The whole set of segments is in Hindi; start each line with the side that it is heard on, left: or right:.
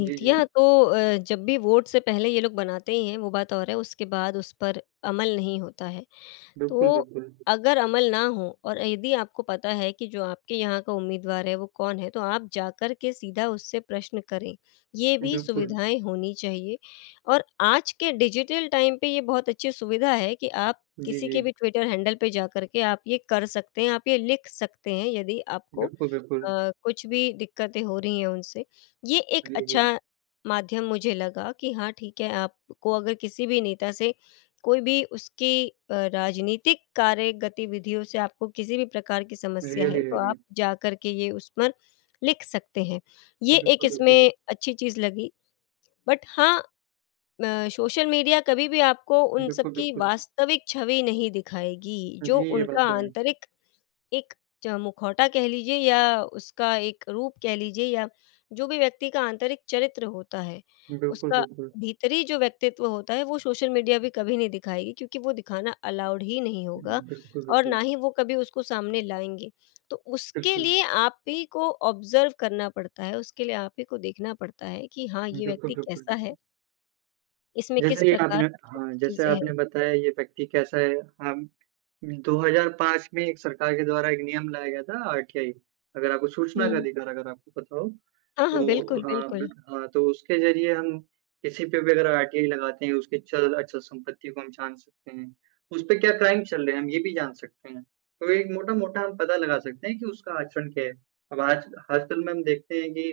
right: जी, जी।
left: तो अ, जब भी वोट से पहले ये लोग बनाते ही हैं वो बात और है उसके बाद उस पर अमल नहीं होता है।
right: बिल्कुल,
left: तो
right: बिल्कुल।
left: अगर अमल ना हो और यदि आपको पता है कि जो आपके यहाँ का उम्मीदवार है वो कौन है तो आप जाकर के सीधा उससे प्रश्न करें, ये भी
right: बिल्कुल।
left: सुविधाएँ होनी चाहिए और आज के डिजिटल टाइम पे ये बहुत अच्छी सुविधा है कि आप
right: जी,
left: किसी के
right: जी।
left: भी ट्विटर हैंडल पे जाकर के आप ये कर सकते हैं आप ये लिख सकते हैं यदि आपको अ,
right: बिल्कुल, बिल्कुल।
left: कुछ भी दिक्कतें हो रही हैं उनसे। ये एक
right: जी, जी।
left: अच्छा माध्यम मुझे लगा कि हाँ ठीक है, आपको अगर किसी भी नेता से कोई भी उसकी अ, राजनीतिक कार्य गतिविधियों से आपको किसी भी प्रकार की समस्या है
right: रियली,
left: तो आप
right: रियली।
left: जाकर के ये उस पर लिख सकते हैं। ये एक
right: बिल्कुल, बिल्कुल,
left: इसमें
right: बि
left: अच्छी चीज़ लगी। बट हाँ अ, सोशल मीडिया कभी भी आपको उन सब
right: बिल्कुल,
left: की
right: बिल्कुल।
left: वास्तविक छवि नहीं दिखाएगी। जो
right: जी, ये बात
left: उनका
right: तो है।
left: आंतरिक एक च मुखौटा कह लीजिए या उसका एक रूप कह लीजिए या जो भी व्यक्ति का आंतरिक चरित्र होता है,
right: बिल्कुल,
left: उसका
right: बिल्कुल।
left: भीतरी जो व्यक्तित्व होता है वो सोशल मीडिया भी कभी नहीं दिखाएगी। क्योंकि वो दिखाना अलाउड ही नहीं होगा
right: उम, बिल्कुल,
left: और
right: बिल्कुल।
left: ना ही वो कभी उसको सामने लाएँगे। तो उसके
right: बिल्कुल।
left: लिए आप ही को ऑब्जर्व करना पड़ता है, उसके लिए आप ही को देखना पड़ता है कि हाँ, ये
right: बिल्कुल,
left: व्यक्ति
right: बिल्कुल,
left: कैसा
right: बिल्कुल।
left: है इसमें किस
right: जैसे ये
left: प्रकार
right: आपने
left: की
right: हाँ, जैसे
left: चीज़ें हैं।
right: आपने बताया ये व्यक्ति कैसा है हम 2005 में एक सरकार के द्वारा एक नियम लाया गया था आरटीआई। अगर आपको सूचना का
left: हुँ।
right: अधिकार अगर आपको पता हो,
left: हाँ, हाँ,
right: तो
left: बिल्कुल,
right: हाँ,
left: बिल्कुल।
right: बिट हाँ तो उसके ज़रिए हम किसी पे भी अगर आरटीआई लगाते हैं, उसके चल-अचल संपत्ति को हम जान सकते हैं। उसपे क्या क्राइम चल रहे हैं हम ये भी जान सकते हैं। तो एक मोटा-मोटा हम पता लगा सकते हैं कि उसका आचरण क्या है। अब आज आजकल में हम देखते हैं कि,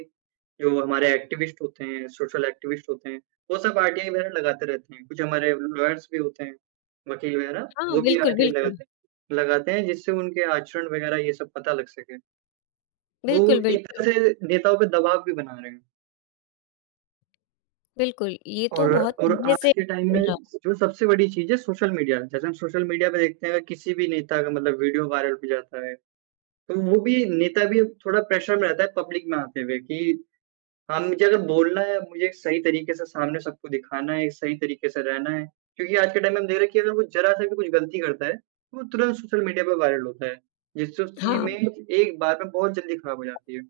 right: जो हमारे एक्टिविस्ट होते हैं, सोशल एक्टिविस्ट होते हैं, वो सब आरटीआई वगैरह लगाते रहते हैं। कुछ हमारे लॉयर्स भी होते हैं, वकील वगैरह
left: हाँ,
right: वो भी
left: बिल्कुल,
right: आरटीआई
left: बिल्कुल।
right: लगाते लगाते हैं जिससे उनके आचरण वगैरह ये सब पता लग सकें। वो
left: बिल्कुल,
right: एक
left: बिल्कुल।
right: तरह नेताओं पे दबाव भी बना रहे हैं।
left: बिल्कुल। ये तो
right: और
left: बहुत
right: और
left: पहले
right: आज
left: से
right: के टाइम
left: चल
right: में
left: रहा।
right: स जो सबसे बड़ी चीज़ है सोशल मीडिया। जैसे हम सोशल मीडिया पे देखते हैं अगर किसी भी नेता का मतलब वीडियो वायरल हो जाता है, तो वो भी नेता भी थोड़ा प्रेशर में रहता है पब्लिक में आते हुए। कि हाँ, मुझे अगर बोलना है मुझे एक सही तरीके से सामने सबको दिखाना है, सही तरीके से रहना है। क्योंकि आज के टाइम में हम देख रहे हैं कि अगर वो ज़रा-सा भी कुछ गलती करता है तो वो तुरंत सोशल मीडिया पे वायरल होता है। जिससे उसकी
left: हाँ।
right: इमेज एक बार में बहुत जल्दी खराब हो जाती है।